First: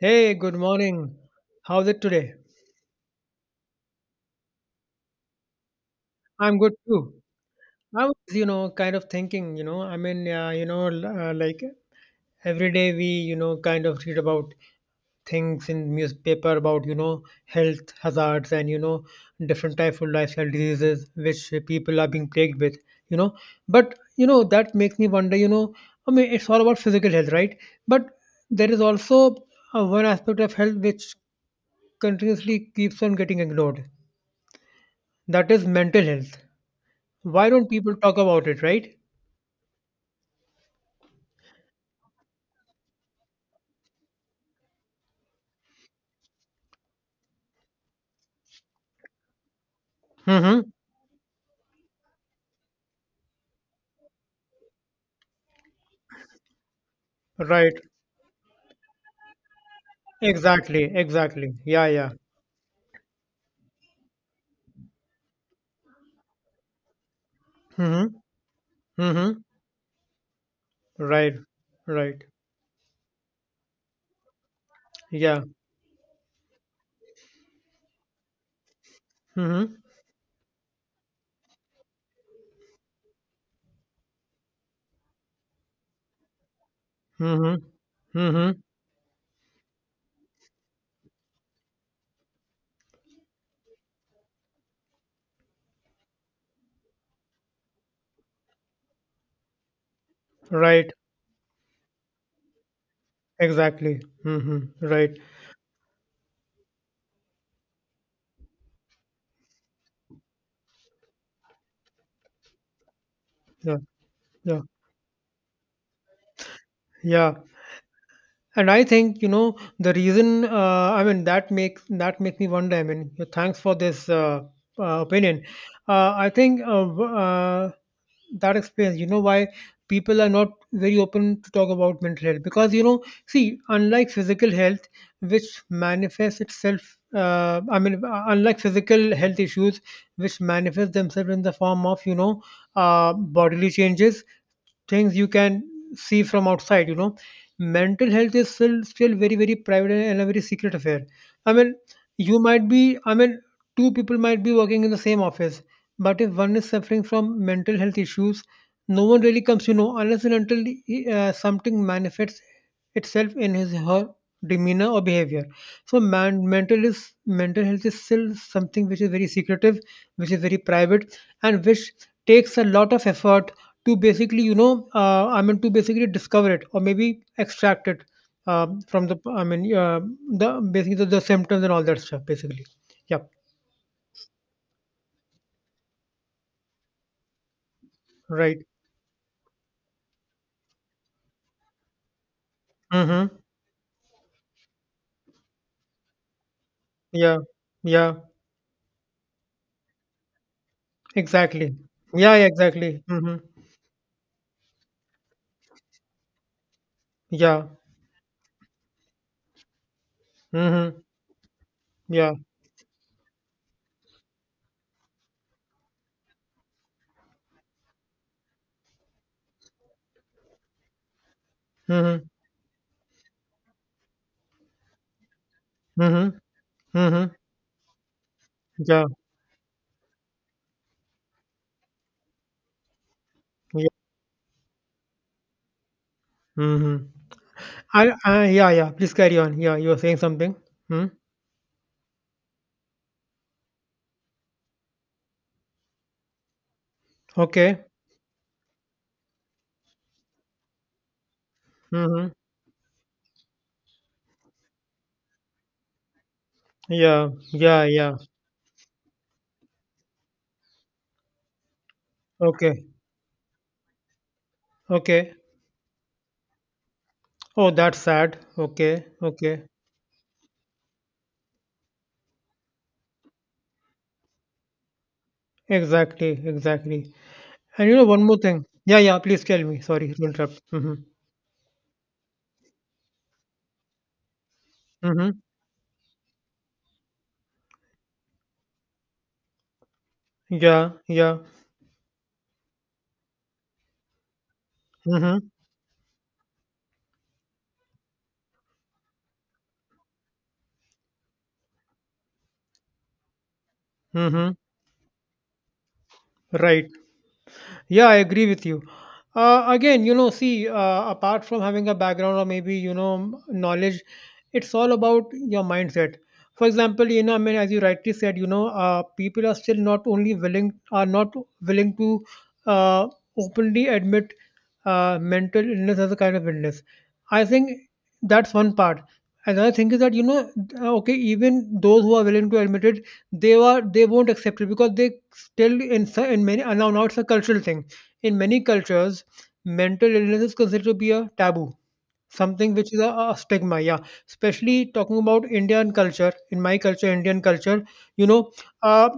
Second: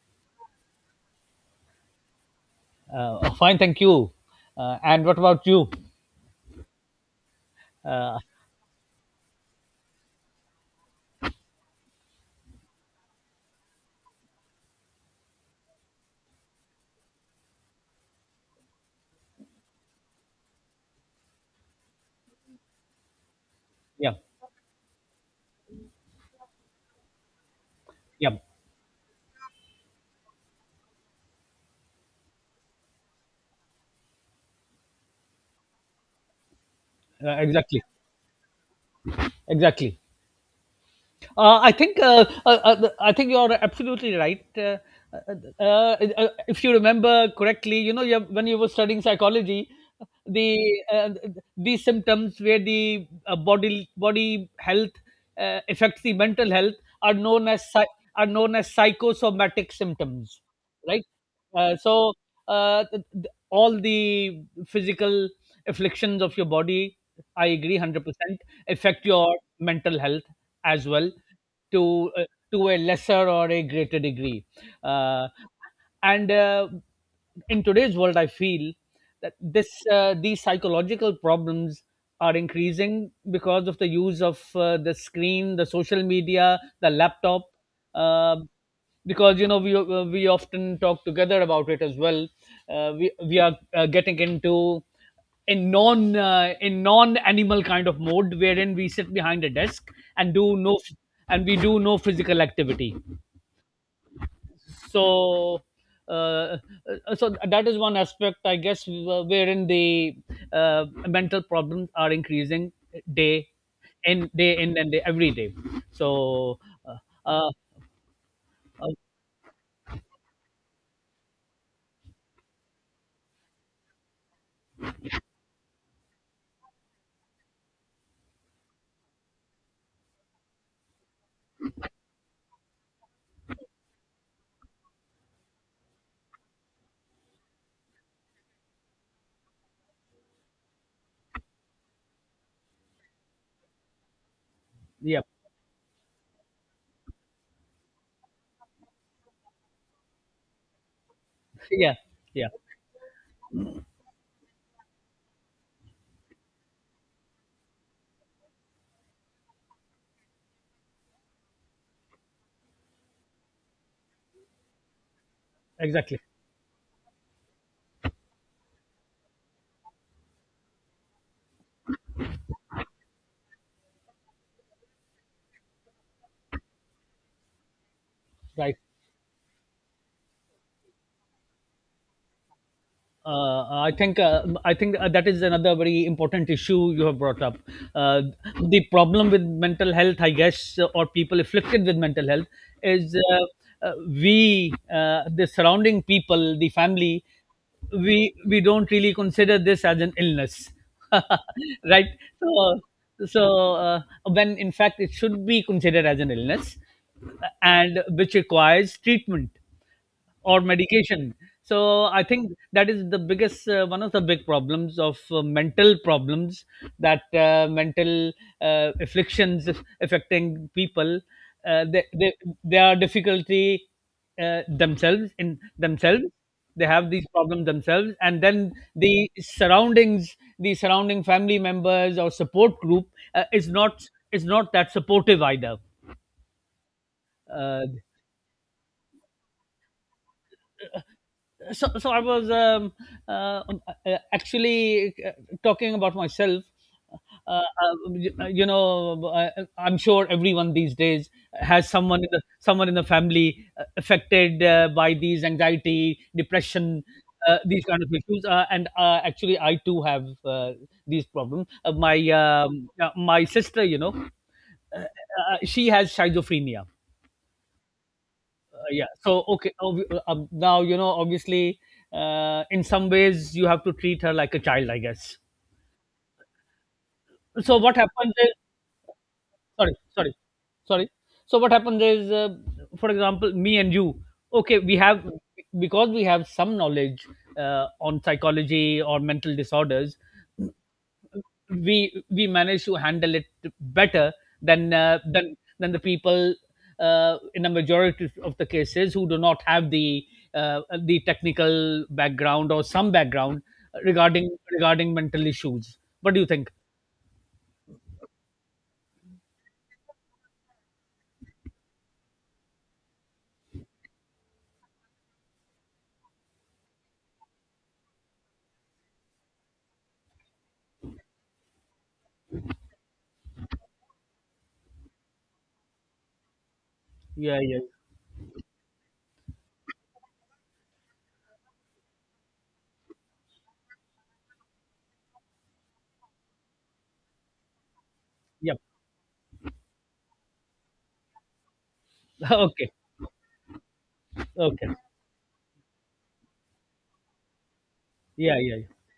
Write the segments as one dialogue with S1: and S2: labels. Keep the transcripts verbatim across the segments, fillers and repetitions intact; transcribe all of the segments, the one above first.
S1: Hey, good morning. How's it today?
S2: Uh, fine, thank you. Uh, and what about you?
S1: I'm good too. I was,
S2: Uh,
S1: you know, kind of thinking, you know, I mean, uh, you know, l- uh, like every day we, you know, kind of read about things in newspaper about, you know, health hazards and, you know, different types of lifestyle diseases which people are being plagued with, you know. But,
S2: yeah,
S1: you know, that makes me wonder, you know, I mean, it's all about physical health, right? But
S2: yeah,
S1: there is also uh, one aspect of health which continuously keeps on getting ignored. That is mental health.
S2: uh,
S1: Why don't
S2: exactly,
S1: people talk about it, right?
S2: exactly. Uh, I think uh, uh, uh, I think you're absolutely right. Uh, uh, uh, uh, if you remember correctly, you know, you have, when you were studying psychology, the
S1: Mm-hmm.
S2: uh, these symptoms where the uh, body body health uh, affects the mental health are known as
S1: Right.
S2: psy- are known as psychosomatic symptoms,
S1: Exactly.
S2: right?
S1: Exactly.
S2: Uh,
S1: Yeah, yeah.
S2: so uh, th- th- all the physical afflictions of your body, I agree one hundred
S1: Mm-hmm.
S2: percent, affect your
S1: Mm-hmm.
S2: mental health as well
S1: Right.
S2: to
S1: Right.
S2: uh, to a lesser or a greater degree. Uh,
S1: Yeah.
S2: and uh, In today's world, I feel that this
S1: Mm-hmm.
S2: uh, these psychological problems are increasing because of the use of uh, the screen, the social media, the laptop.
S1: Mm-hmm.
S2: Uh,
S1: Mm-hmm.
S2: because you know we uh, we often talk together about it as well. Uh, we we are uh, getting into a non uh, a non animal kind of mode wherein we sit behind a desk and do no
S1: Right.
S2: and we do no physical activity.
S1: Exactly. Mm-hmm. Right.
S2: So uh, uh, so that is one aspect I guess, wh- wherein the uh, mental problems are increasing day
S1: Yeah.
S2: in day
S1: Yeah.
S2: in and day every day. so uh,
S1: Yeah.
S2: uh,
S1: And I
S2: uh,
S1: think you know the reason. Uh, I mean that makes that makes me wonder. I mean, thanks for this uh, uh, opinion. Uh, I think uh, w- uh, that explains. You know why people are not very open to talk about mental health because you know, see, unlike physical health, which manifests itself. Uh, I mean, uh, unlike physical health issues, which manifest themselves in the form of you know uh, bodily changes, things
S2: yeah,
S1: you can see from outside. You know mental health is still still very very private and a very secret affair. I mean,
S2: yeah,
S1: you
S2: yeah,
S1: might be, I mean, two people might be working in the same office. But if one is suffering from mental health issues, no one really comes to know unless and until he- uh, something manifests itself in his her demeanor or behavior. So
S2: exactly,
S1: man mental is mental health is still something which is very secretive, which is very private and which takes a lot of effort to basically you know uh, I mean to basically discover it or maybe extract it
S2: right.
S1: um, from the I mean uh, the basically the, the symptoms and all that stuff basically. Yep.
S2: uh, I think uh, I think uh, That is another very important issue you have brought up. Uh,
S1: Right.
S2: the problem with mental health, I guess, uh, or people afflicted with mental health, is
S1: Mm-hmm.
S2: uh, uh, we uh, the surrounding people, the family.
S1: Yeah, yeah,
S2: We we don't really consider this as an illness,
S1: exactly.
S2: right?
S1: Yeah, yeah,
S2: So
S1: exactly. Mm-hmm.
S2: so uh, when in fact it should be considered as an illness,
S1: Yeah.
S2: and which requires treatment or
S1: Mm-hmm.
S2: medication. So I
S1: Yeah.
S2: think that is the biggest uh, one of the big problems of uh, mental problems, that uh, mental uh, afflictions aff- affecting people, uh, they,
S1: Mm-hmm.
S2: they they are difficulty uh, themselves in themselves.
S1: Mm-hmm.
S2: They have these
S1: Mm-hmm.
S2: problems themselves, and then
S1: Yeah,
S2: the surroundings the surrounding family members or support group uh, is
S1: yeah.
S2: not is not that supportive either.
S1: Mm-hmm.
S2: uh,
S1: I, I yeah, yeah, please carry on. Yeah, you were saying something. Hmm?
S2: so, so I was um, uh, uh, actually uh, talking about myself. Uh,
S1: Okay.
S2: uh, you know, I, I'm sure everyone these days has someone in
S1: Mm-hmm.
S2: the someone in the family uh, affected uh, by these anxiety, depression,
S1: Yeah,
S2: uh,
S1: yeah,
S2: these kind of
S1: yeah.
S2: issues. Uh, and uh, Actually, I too have uh, these problems. Uh, my
S1: Okay,
S2: um, uh, my sister, you know, uh,
S1: okay.
S2: uh, she has schizophrenia.
S1: Oh, that's sad.
S2: Uh,
S1: Okay,
S2: yeah, so
S1: okay.
S2: okay. Ob- uh, um, now you know obviously uh, in some ways you have to treat her like a child, I guess.
S1: Exactly, exactly.
S2: So
S1: And you
S2: what
S1: know one
S2: happens
S1: more
S2: is
S1: thing. Yeah, yeah, please tell me.
S2: Sorry,
S1: Sorry to
S2: sorry,
S1: interrupt. Mm-hmm.
S2: sorry. So what happens is uh, for example, me and you, okay, we have
S1: Mm-hmm.
S2: because we have some knowledge uh, on psychology or mental disorders.
S1: Yeah, yeah.
S2: We we manage to handle it better than uh,
S1: Mm-hmm.
S2: than than the people uh, in a majority of the cases who do not have the uh, the technical background or some background regarding
S1: Mm-hmm.
S2: regarding mental issues. What do you think?
S1: Right. Yeah, I agree with you. Uh, again, you know, see, uh, apart from having a background or maybe, you know, knowledge, it's all about your mindset. For example, you know, I mean, as you rightly said, you know, uh, people are still not only willing, are not willing to uh, openly admit uh, mental illness as a kind of illness. I
S2: Yeah, yeah,
S1: think that's one part. Another thing is that, you know, uh, okay, even those who are willing to admit it, they are they won't accept it because they still in so- in many, and now now it's a cultural thing. In many
S2: yep.
S1: cultures, mental illness is considered to be a taboo. Something
S2: Okay,
S1: which is a a stigma, yeah. Especially
S2: okay.
S1: talking about Indian culture, in my culture, Indian culture, you know,
S2: Yeah, yeah,
S1: uh,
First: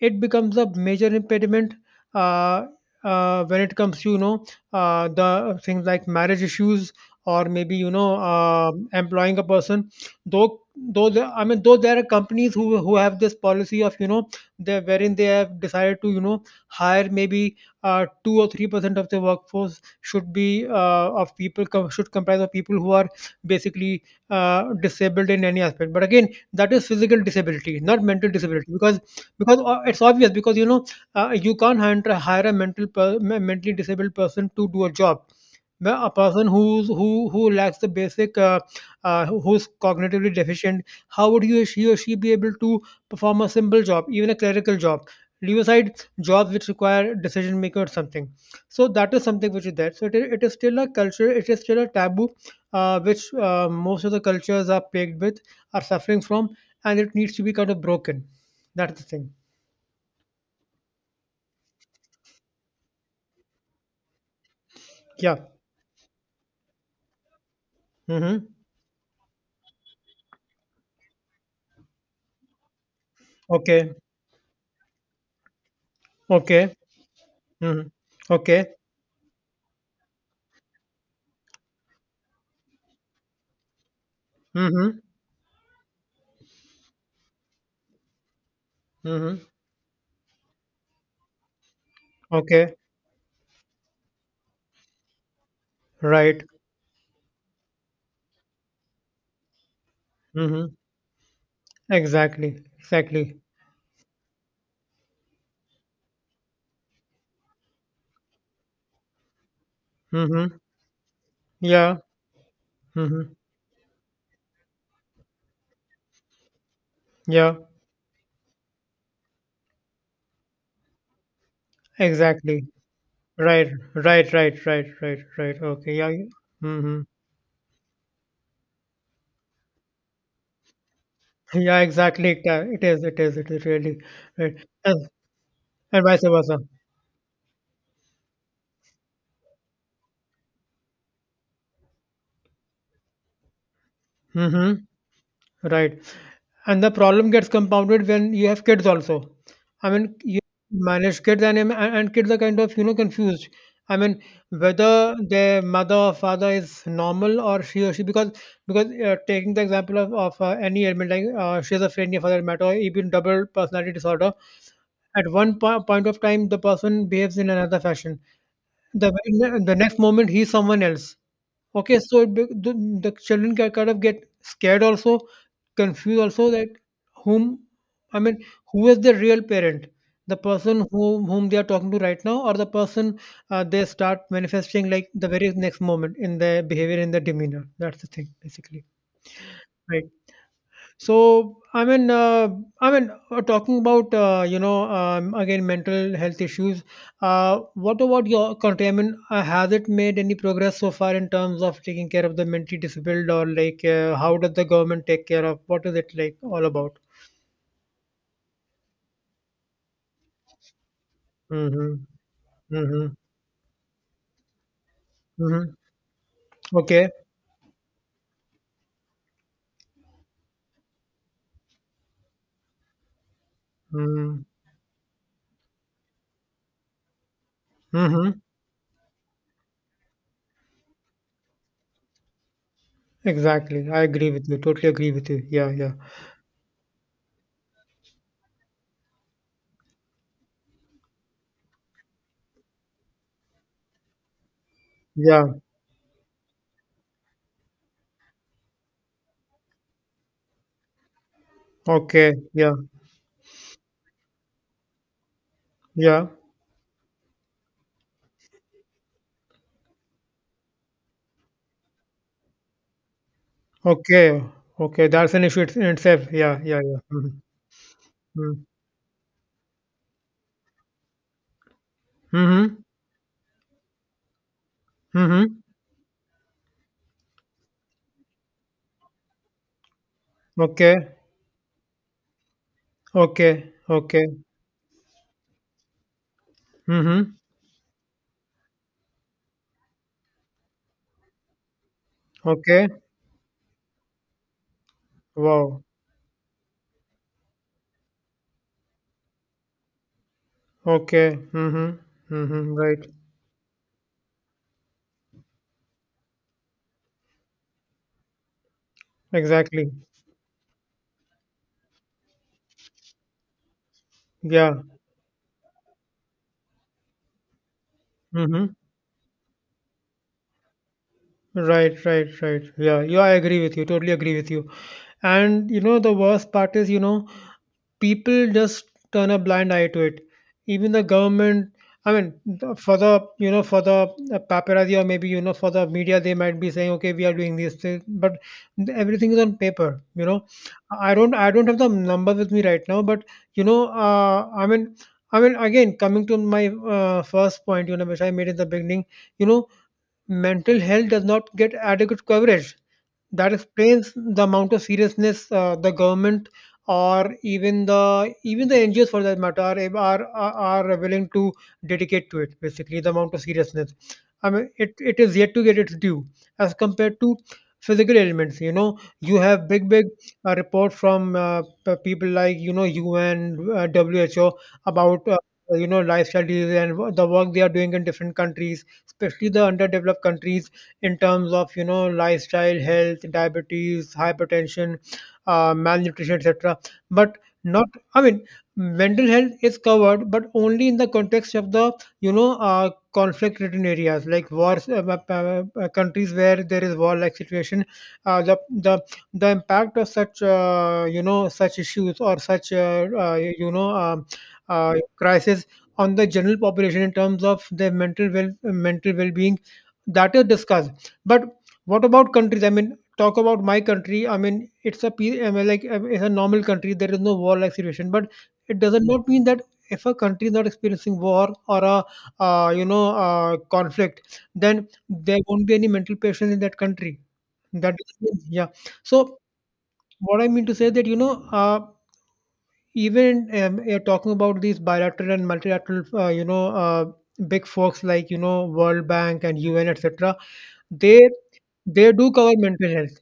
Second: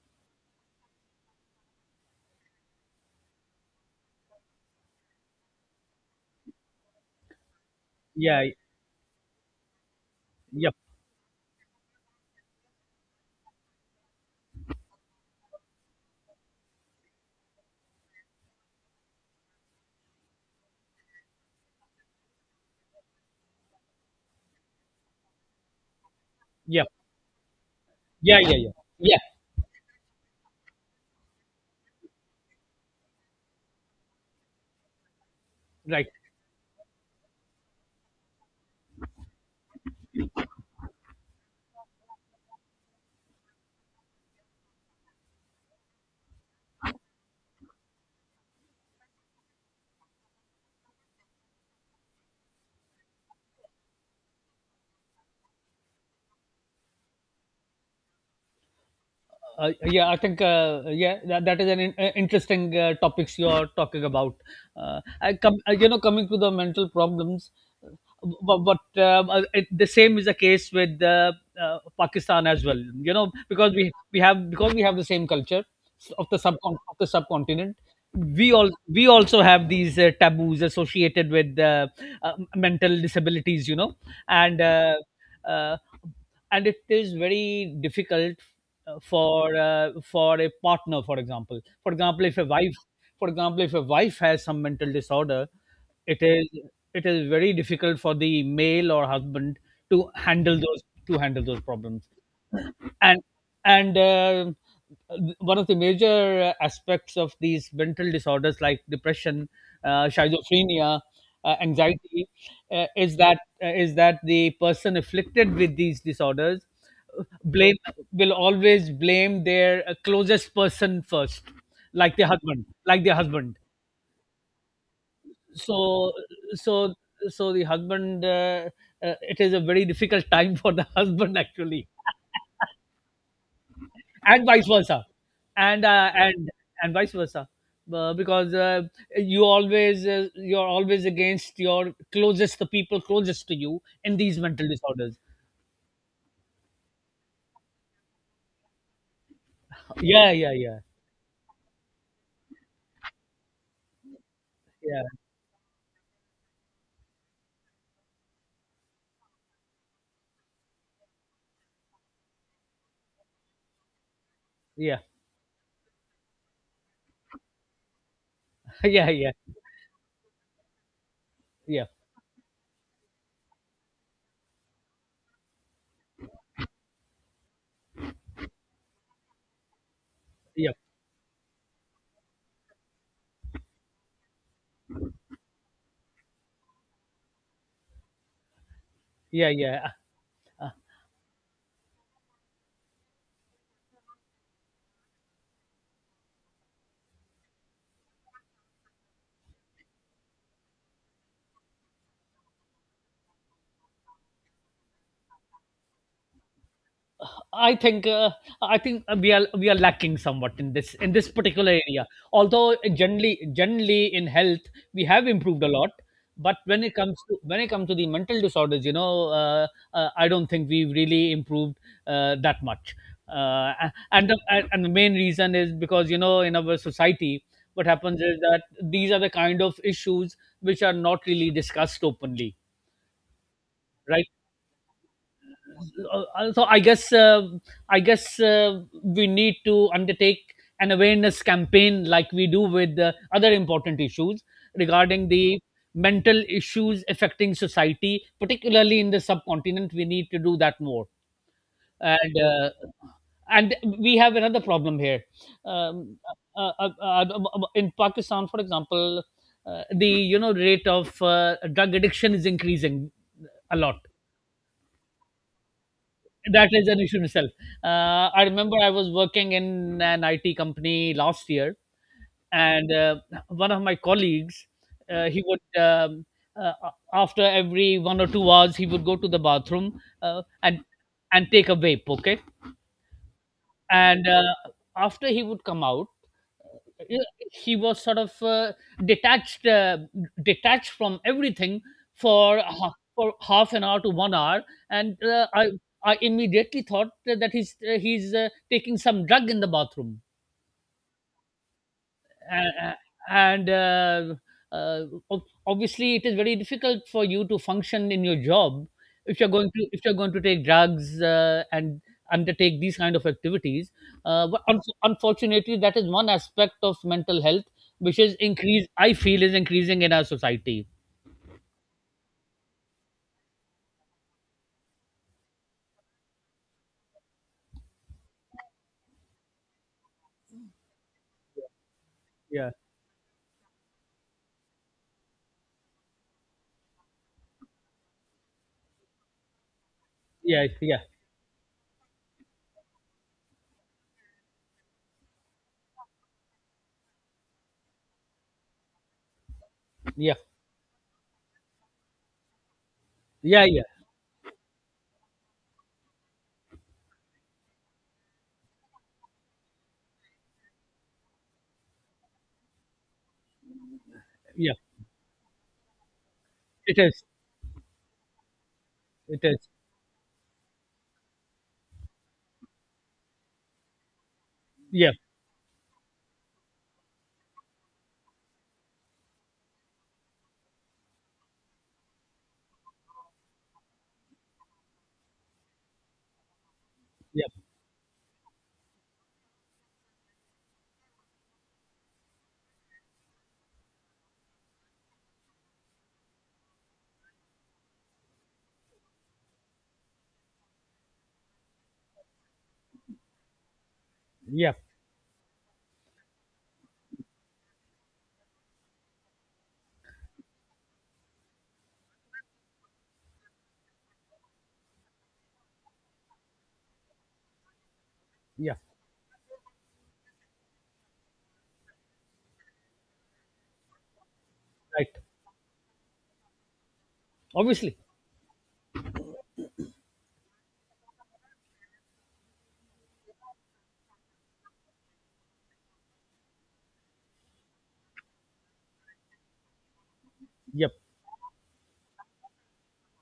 S1: it becomes a major impediment uh, uh, when it comes to, you know, uh, the things like marriage issues or maybe, you know,
S2: yeah, yeah,
S1: uh, employing a person. Though,
S2: yep,
S1: though there, I mean, though there are companies who, who have this policy of, you know, they wherein they have decided to, you know, hire maybe uh, two or three percent of the workforce should be uh, of people com- should comprise of people who are basically uh, disabled in any aspect. But again, that is
S2: yep.
S1: physical disability, not mental
S2: Yeah, yeah,
S1: disability,
S2: yeah,
S1: because
S2: yeah.
S1: because uh, it's obvious because you know uh, you can't hire, hire a mental per- me- mentally disabled person to do a job. Well,
S2: Right.
S1: a person who's who who lacks the basic, uh, uh, who- who's cognitively deficient, how would he or she or she be able to perform a simple job, even a clerical job? Leave aside jobs which require decision making or something. So that is something which is there. So it is, it is still a culture. It is still a taboo, uh, which uh, most of the cultures are plagued with, are suffering from, and it needs to be kind of broken. That's the thing.
S2: Uh, yeah, I think uh, yeah, that, that is an in, uh, interesting uh, topics you are talking about. Uh, I
S1: Yeah.
S2: come uh, you know Coming to the mental problems,
S1: Mm-hmm.
S2: but, but um, uh, uh, it, the same is the case with uh, uh, Pakistan as well. You know because we
S1: Okay.
S2: we have because we have the same culture of the
S1: Okay.
S2: subcon- of the subcontinent.
S1: Mm-hmm.
S2: We
S1: Okay.
S2: all we also have these uh, taboos associated with uh, uh, mental disabilities. You know and. Uh,
S1: Mm-hmm.
S2: uh, and it is very difficult uh,
S1: Mm-hmm.
S2: for uh, for a partner, for example, for example if a
S1: Okay.
S2: wife for example if a wife has some mental disorder. it
S1: Right.
S2: is it is very difficult for the male or husband to handle
S1: Mm-hmm.
S2: those to handle those problems.
S1: Exactly.
S2: and
S1: Exactly.
S2: and uh, one of the major uh, aspects of these mental disorders like depression, uh,
S1: Mm-hmm.
S2: schizophrenia, uh,
S1: Yeah.
S2: anxiety, uh, is
S1: Mm-hmm.
S2: that uh, is that the person afflicted with these disorders, uh,
S1: Yeah.
S2: blame will always blame their uh, closest person first, like their
S1: Exactly.
S2: husband like their husband.
S1: Right. Right. Right. Right. Right. Right. Okay. Yeah.
S2: so so
S1: Mm-hmm.
S2: so the husband, uh, uh, it is a very difficult time for the husband
S1: Yeah,
S2: actually.
S1: exactly. It uh, it is. It is. It is really
S2: And
S1: right.
S2: vice versa.
S1: And,
S2: and
S1: and
S2: uh,
S1: vice
S2: and
S1: versa.
S2: and vice versa, uh, because uh, you always uh, you're always against your closest, the people closest to you in these mental
S1: Hmm.
S2: disorders.
S1: Right. And the problem gets compounded when you have kids also. I mean,
S2: Yeah,
S1: you
S2: yeah, yeah,
S1: manage kids, and and and kids are kind of you know confused. I mean,
S2: yeah,
S1: whether their mother or father is normal or she or she because because uh, taking the example of of uh, any ailment like uh, schizophrenia for that matter, or even double personality disorder.
S2: yeah.
S1: At one po- point of time, the person behaves in another fashion.
S2: Yeah,
S1: The
S2: yeah,
S1: very ne- the next moment, he's someone else.
S2: yeah,
S1: Okay, so it be the the children ki kind of get scared also, confused also that whom I mean, who is the real parent? The
S2: yeah,
S1: person whom whom they are talking to right now, or the person uh, they start manifesting like the very next moment in their behavior, in their demeanor. That's the thing, basically.
S2: yeah, yeah.
S1: Right. So I mean, uh, I mean, uh, talking about uh, you know um, again mental health issues. Uh, what about your country? I mean, uh, has it made any progress so far in terms of taking care of the mentally disabled, or like uh, how does the government take care of? What is it like all about?
S2: I think uh, I think we are we are lacking somewhat in this in this particular
S1: Mm-hmm.
S2: area. Although
S1: Mm-hmm.
S2: generally generally in health we have improved a
S1: Mm-hmm.
S2: lot, but when it
S1: Okay.
S2: comes to when it comes to the mental disorders, you know, uh, uh, I don't think we've really improved uh, that much. Uh, and the
S1: Mm-hmm.
S2: and and the main reason is because you know in our society what happens
S1: Mm-hmm.
S2: is that these are the kind of issues which are not really discussed openly,
S1: Exactly. I
S2: right?
S1: agree with you. Totally agree with you. Yeah. Yeah.
S2: Uh, uh, so I guess uh, I guess uh, we need to undertake an awareness campaign like we do with uh, other important issues regarding
S1: Yeah.
S2: the mental issues affecting society, particularly in the subcontinent. We need to do that more,
S1: Okay.
S2: and uh,
S1: Yeah.
S2: and we have another problem here. Um,
S1: Yeah.
S2: uh, uh, uh, uh, uh, uh, uh, in Pakistan, for example, uh, the you know rate of uh, drug addiction is increasing a lot.
S1: Okay. Okay. That's an issue in itself. Yeah.
S2: That
S1: Yeah.
S2: is
S1: Yeah.
S2: an issue in
S1: Mhm.
S2: itself. Uh, I
S1: Mm.
S2: remember I was working in an I T company last year,
S1: Mhm.
S2: and uh, one of my colleagues, uh, he
S1: Mhm.
S2: would, um, uh, after every one or two hours, he would go to the bathroom uh, and
S1: Okay.
S2: and take a vape, okay?
S1: Okay.
S2: And
S1: Okay.
S2: uh, After he would come out, yeah,
S1: Mhm.
S2: he was sort of uh, detached uh, detached from everything for
S1: Okay.
S2: ha- for half an hour to one hour. and uh, i
S1: Wow.
S2: i immediately thought that he's uh, he's uh, taking some drug in the bathroom.
S1: Okay. Mhm. Mhm.
S2: uh,
S1: Right.
S2: and uh, uh, ob- Obviously it is very difficult for you to function in your job if you're going to
S1: Exactly.
S2: if you're going to take drugs uh, and undertake these kind of activities. Uh, but un-
S1: Yeah.
S2: unfortunately that is one aspect of mental health which is
S1: Mhm.
S2: increase I feel is increasing in our society.
S1: Right, right, right. Yeah, yeah, I agree with you. Totally agree with you. And you know, the worst part is, you know, people just turn a blind eye to it. Even the government, I mean,
S2: Yeah,
S1: the- for the, you know, for the uh, paparazzi or maybe, you know, for the media, they might be saying, okay, we are doing these things, but everything is on paper, you know.
S2: yeah, yeah,
S1: I don't, I don't have the numbers with me right now, but, you know, uh, I mean, I mean, again, coming to my uh, first point, you know, which I made in the beginning, you know,
S2: yeah,
S1: mental health does not get adequate coverage. That
S2: yeah, yeah,
S1: explains the amount of seriousness uh, the government or even the even the N G Os for that matter are, are are willing to dedicate to it. Basically, the amount of seriousness. I mean,
S2: yeah.
S1: it, it is yet to get its due as
S2: It
S1: compared
S2: is.
S1: to physical elements. You know, you
S2: It
S1: have
S2: is.
S1: big big uh, report from uh, p- people like you know U N, uh, W H O
S2: Yeah,
S1: about. Uh, you know lifestyle diseases and the work they are doing in different countries, especially the underdeveloped countries, in terms of you know lifestyle health, diabetes, hypertension, uh, malnutrition, et cetera. But
S2: yeah,
S1: not, I mean, mental health is covered but only in the context of the you know uh, conflict ridden areas like wars, uh, uh, uh, uh, countries where there is war like situation, uh, the, the the impact of such uh, you know such issues or such uh, uh, you know um,
S2: yeah,
S1: uh, crisis on the general population in terms of their mental well mental well being, that is discussed. But what about countries? I mean, talk about my country. I mean, it's a pe- I mean, like I it's a normal country. There is no war-like situation, but
S2: yeah.
S1: it doesn't not mean that if a country is not experiencing war or a uh, you know uh, conflict, then
S2: Right.
S1: there won't be any mental patients in that country. That
S2: Obviously.
S1: is, yeah. So what I mean to say that you know, uh, even um, you're talking about these bilateral and multilateral uh, you know uh, big folks like you know World Bank and U N, et cetera.
S2: Yep.
S1: they they do cover mental health.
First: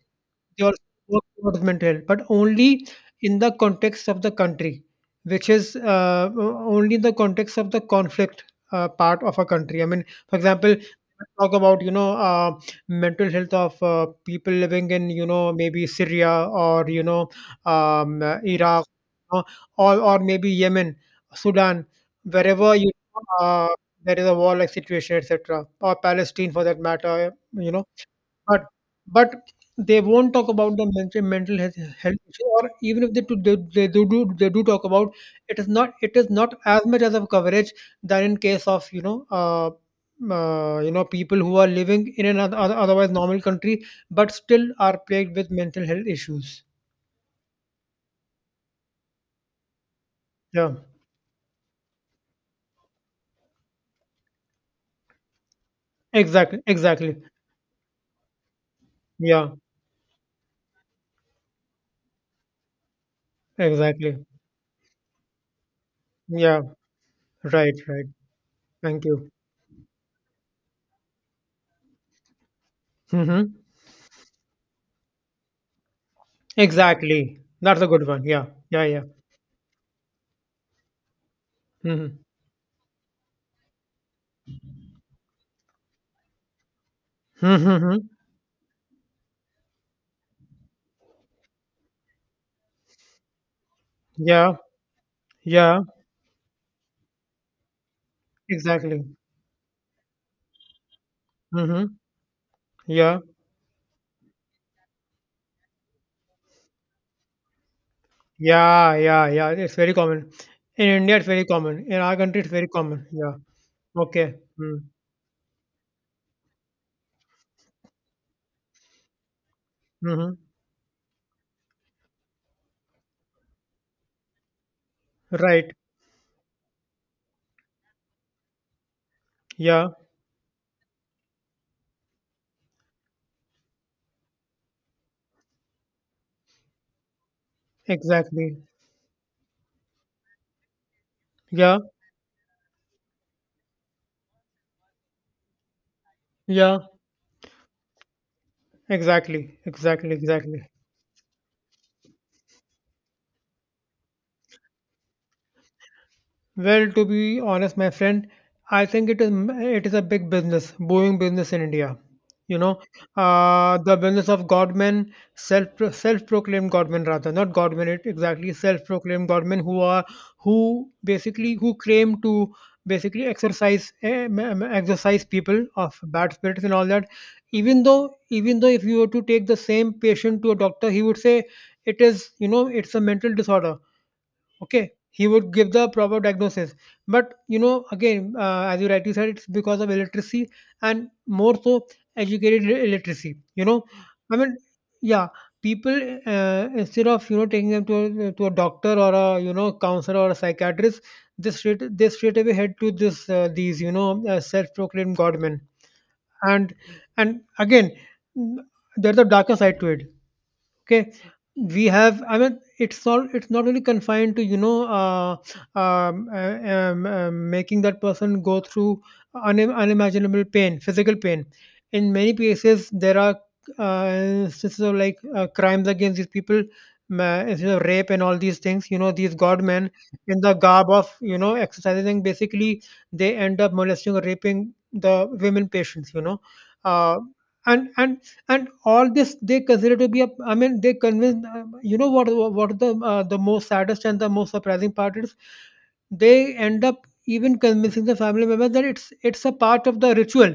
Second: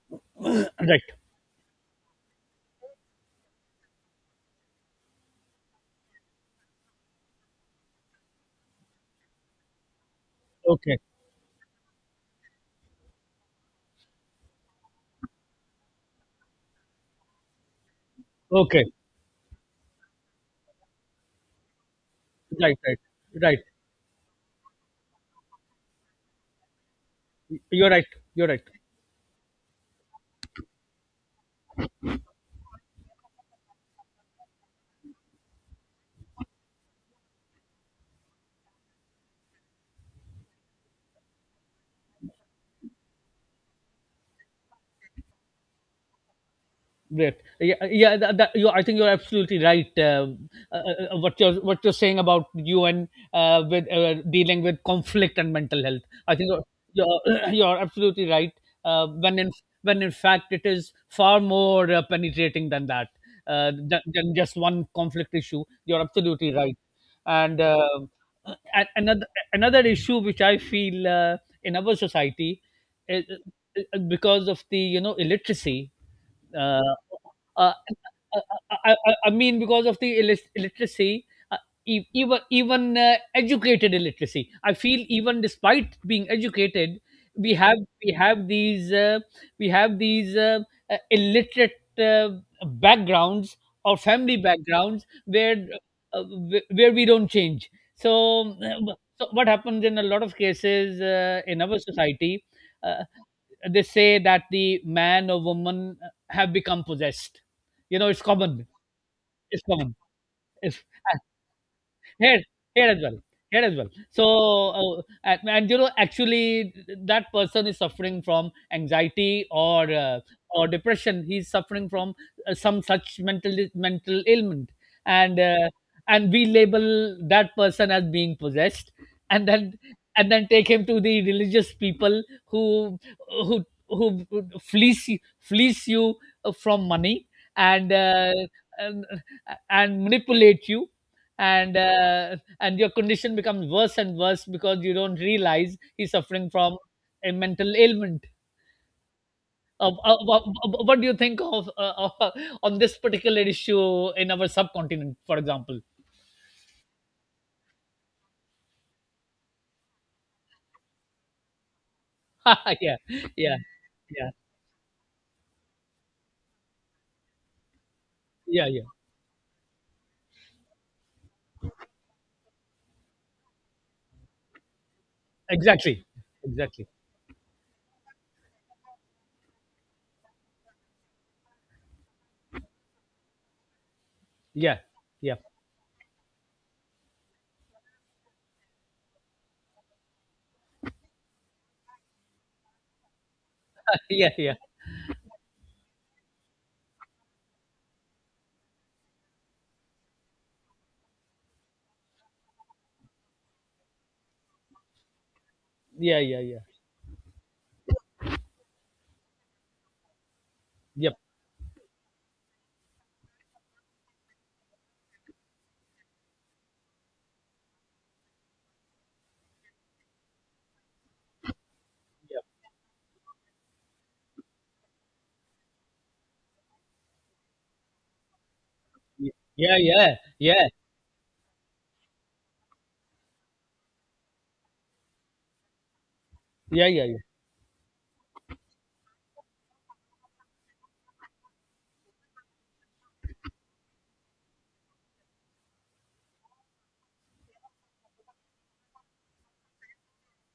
S1: They also
S2: Right.
S1: work towards mental health, but only in the context of the country, which is uh, o- only in the context of the conflict uh, part of a country. I mean, for example,
S2: Okay,
S1: talk about you know uh, mental health of uh, people living in you know maybe Syria or you know um, uh,
S2: okay.
S1: Iraq, you know, or or maybe Yemen, Sudan, wherever
S2: Right,
S1: you
S2: right,
S1: know,
S2: right.
S1: uh, there is a war-like situation, et cetera, or Palestine for that matter. You know
S2: You're right. You're right.
S1: but but they won't talk about the mental mental health health issue, or even if they do they they do do they do talk about, it is not it is not as much as of coverage than in case of, you know, uh, uh, you know, people who are living in an oth- oth- otherwise normal country, but still are plagued with mental health issues.
S2: Great. Yeah, yeah. That, that, you, I think you're absolutely right. Um,
S1: Yeah.
S2: uh, uh, uh, what you're what you're saying about U N, uh, with uh, dealing with conflict and mental health. I think
S1: Exactly.
S2: you're
S1: Exactly.
S2: you're, you're absolutely right. Uh, when
S1: Yeah.
S2: in when in fact it is far more uh, penetrating than that, uh, than,
S1: Exactly.
S2: than just one conflict issue. You're absolutely
S1: Yeah.
S2: right. And
S1: Right.
S2: uh,
S1: Right.
S2: a-
S1: Thank
S2: another
S1: you.
S2: another issue which I feel uh, in our society is,
S1: hmm
S2: is because of the you know illiteracy. uh,
S1: Exactly.
S2: uh,
S1: That's a good one.
S2: I,
S1: Yeah. Yeah.
S2: I,
S1: Yeah.
S2: I I mean, because of the illis- illiteracy, uh, e-
S1: hmm
S2: even even uh, educated illiteracy. I feel even despite being educated, we
S1: hmm
S2: have
S1: hmm
S2: we have these uh, we have these uh, uh, illiterate uh, backgrounds or family
S1: Yeah.
S2: backgrounds where
S1: Yeah,
S2: uh, wh- where we don't change. So, uh,
S1: exactly.
S2: so what happens in a lot of cases uh, in our
S1: Mm-hmm.
S2: society? Uh,
S1: Yeah,
S2: they say that the man or woman have become possessed. You know, it's common.
S1: yeah, yeah, yeah.
S2: It's
S1: It's very
S2: common.
S1: common.
S2: It's,
S1: In India, it's very common. In our country,
S2: Here,
S1: it's very
S2: here as
S1: common.
S2: well
S1: Yeah.
S2: here as well. so
S1: Okay. Mm.
S2: uh, and, and you know actually that person is suffering from anxiety or uh,
S1: Mm-hmm.
S2: or depression. He's suffering from uh, some such mental mental ailment, and uh,
S1: Right.
S2: and we label that person as being possessed, and then
S1: Yeah,
S2: and then take him to the religious people who who who fleece you- fleece you from money, and uh,
S1: exactly.
S2: and, and manipulate you, and
S1: Yeah,
S2: uh, and your condition becomes worse and worse because you don't realize he's suffering from
S1: yeah,
S2: a mental ailment.
S1: exactly.
S2: Uh,
S1: Exactly,
S2: uh, wha-
S1: exactly.
S2: wha- what do you think of uh, uh, on this particular issue in our subcontinent, for example?
S1: Well, to be honest, my friend, I think it is it is a big business, booming business in India. You know,
S2: Yeah, yeah,
S1: uh, the business
S2: yeah,
S1: of godmen, self self proclaimed godmen rather, not godmen it, exactly,
S2: yeah, yeah.
S1: self proclaimed godmen who are who basically who claim to basically exercise eh, ma- ma- exercise people of
S2: Exactly,
S1: bad spirits and all
S2: exactly.
S1: that. Even though even though if you were to take the same patient to a doctor, he would say it is you know it's a mental disorder.
S2: Yeah,
S1: Okay, he
S2: yeah.
S1: would give the proper diagnosis, but you know again, uh, as you rightly said, it's because of illiteracy, and more so educated li- illiteracy, you know.
S2: Yeah,
S1: I
S2: yeah,
S1: mean, yeah, people, uh, instead of you know taking them to a, to a doctor or a you know counselor or a psychiatrist, they straight they straight away head to this uh, these you know uh, self-proclaimed godmen.
S2: yeah, yeah, yeah.
S1: And and again mm, there's a darker side to it. Okay,
S2: Yep,
S1: we have, I mean, it's not it's not really confined to you know, uh, um, uh, um, uh, making that person go through unim unimaginable pain, physical pain. In many
S2: yep,
S1: cases there are uh, instances of like uh, crimes against these people, ma- instances of rape and all these things, you know,
S2: yep.
S1: these
S2: Yeah,
S1: godmen,
S2: yeah,
S1: in the
S2: yeah,
S1: garb of you know exercising, basically they end up molesting or raping the women patients, you know.
S2: yeah, yeah,
S1: uh,
S2: yeah.
S1: and and and all this they consider to be a, I mean they convince, uh, you know what what the uh, the most saddest and the most surprising part is, they end up even convincing the family members that it's it's a part of the ritual,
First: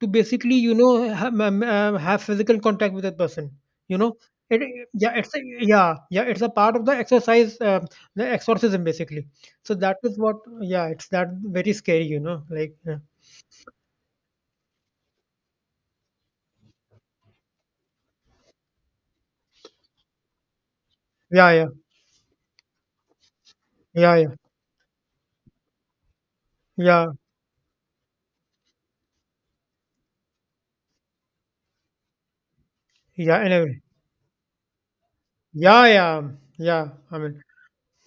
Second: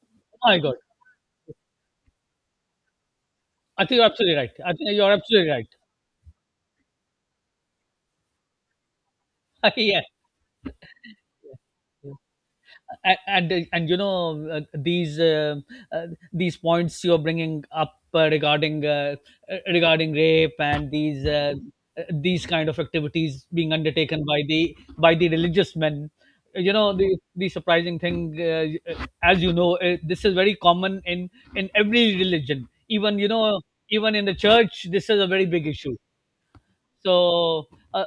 S1: to
S2: Oh
S1: basically
S2: my
S1: you
S2: God,
S1: know ha- um, uh, have physical contact with that person,
S2: I
S1: you
S2: think you're
S1: know
S2: absolutely right.
S1: it,
S2: I think you're
S1: yeah it's a,
S2: absolutely right.
S1: yeah yeah it's a part of the exercise, uh, the exorcism basically. So that
S2: Yeah.
S1: is what, yeah it's that, very scary
S2: Yeah.
S1: you know like.
S2: A- and uh, and you know uh, these uh, uh, these points you're bringing up uh, regarding uh, uh, regarding rape and these
S1: Yeah
S2: uh,
S1: yeah yeah
S2: uh, these kind of activities being
S1: yeah
S2: undertaken
S1: yeah
S2: by the by the religious men. You know,
S1: yeah. Yeah,
S2: the the surprising thing uh, uh, as you know, uh, this is very common in in every religion, even you
S1: yeah.
S2: know,
S1: Anyway.
S2: even in the church this is a very big
S1: Yeah,
S2: issue.
S1: yeah, yeah. I mean,
S2: so uh, uh,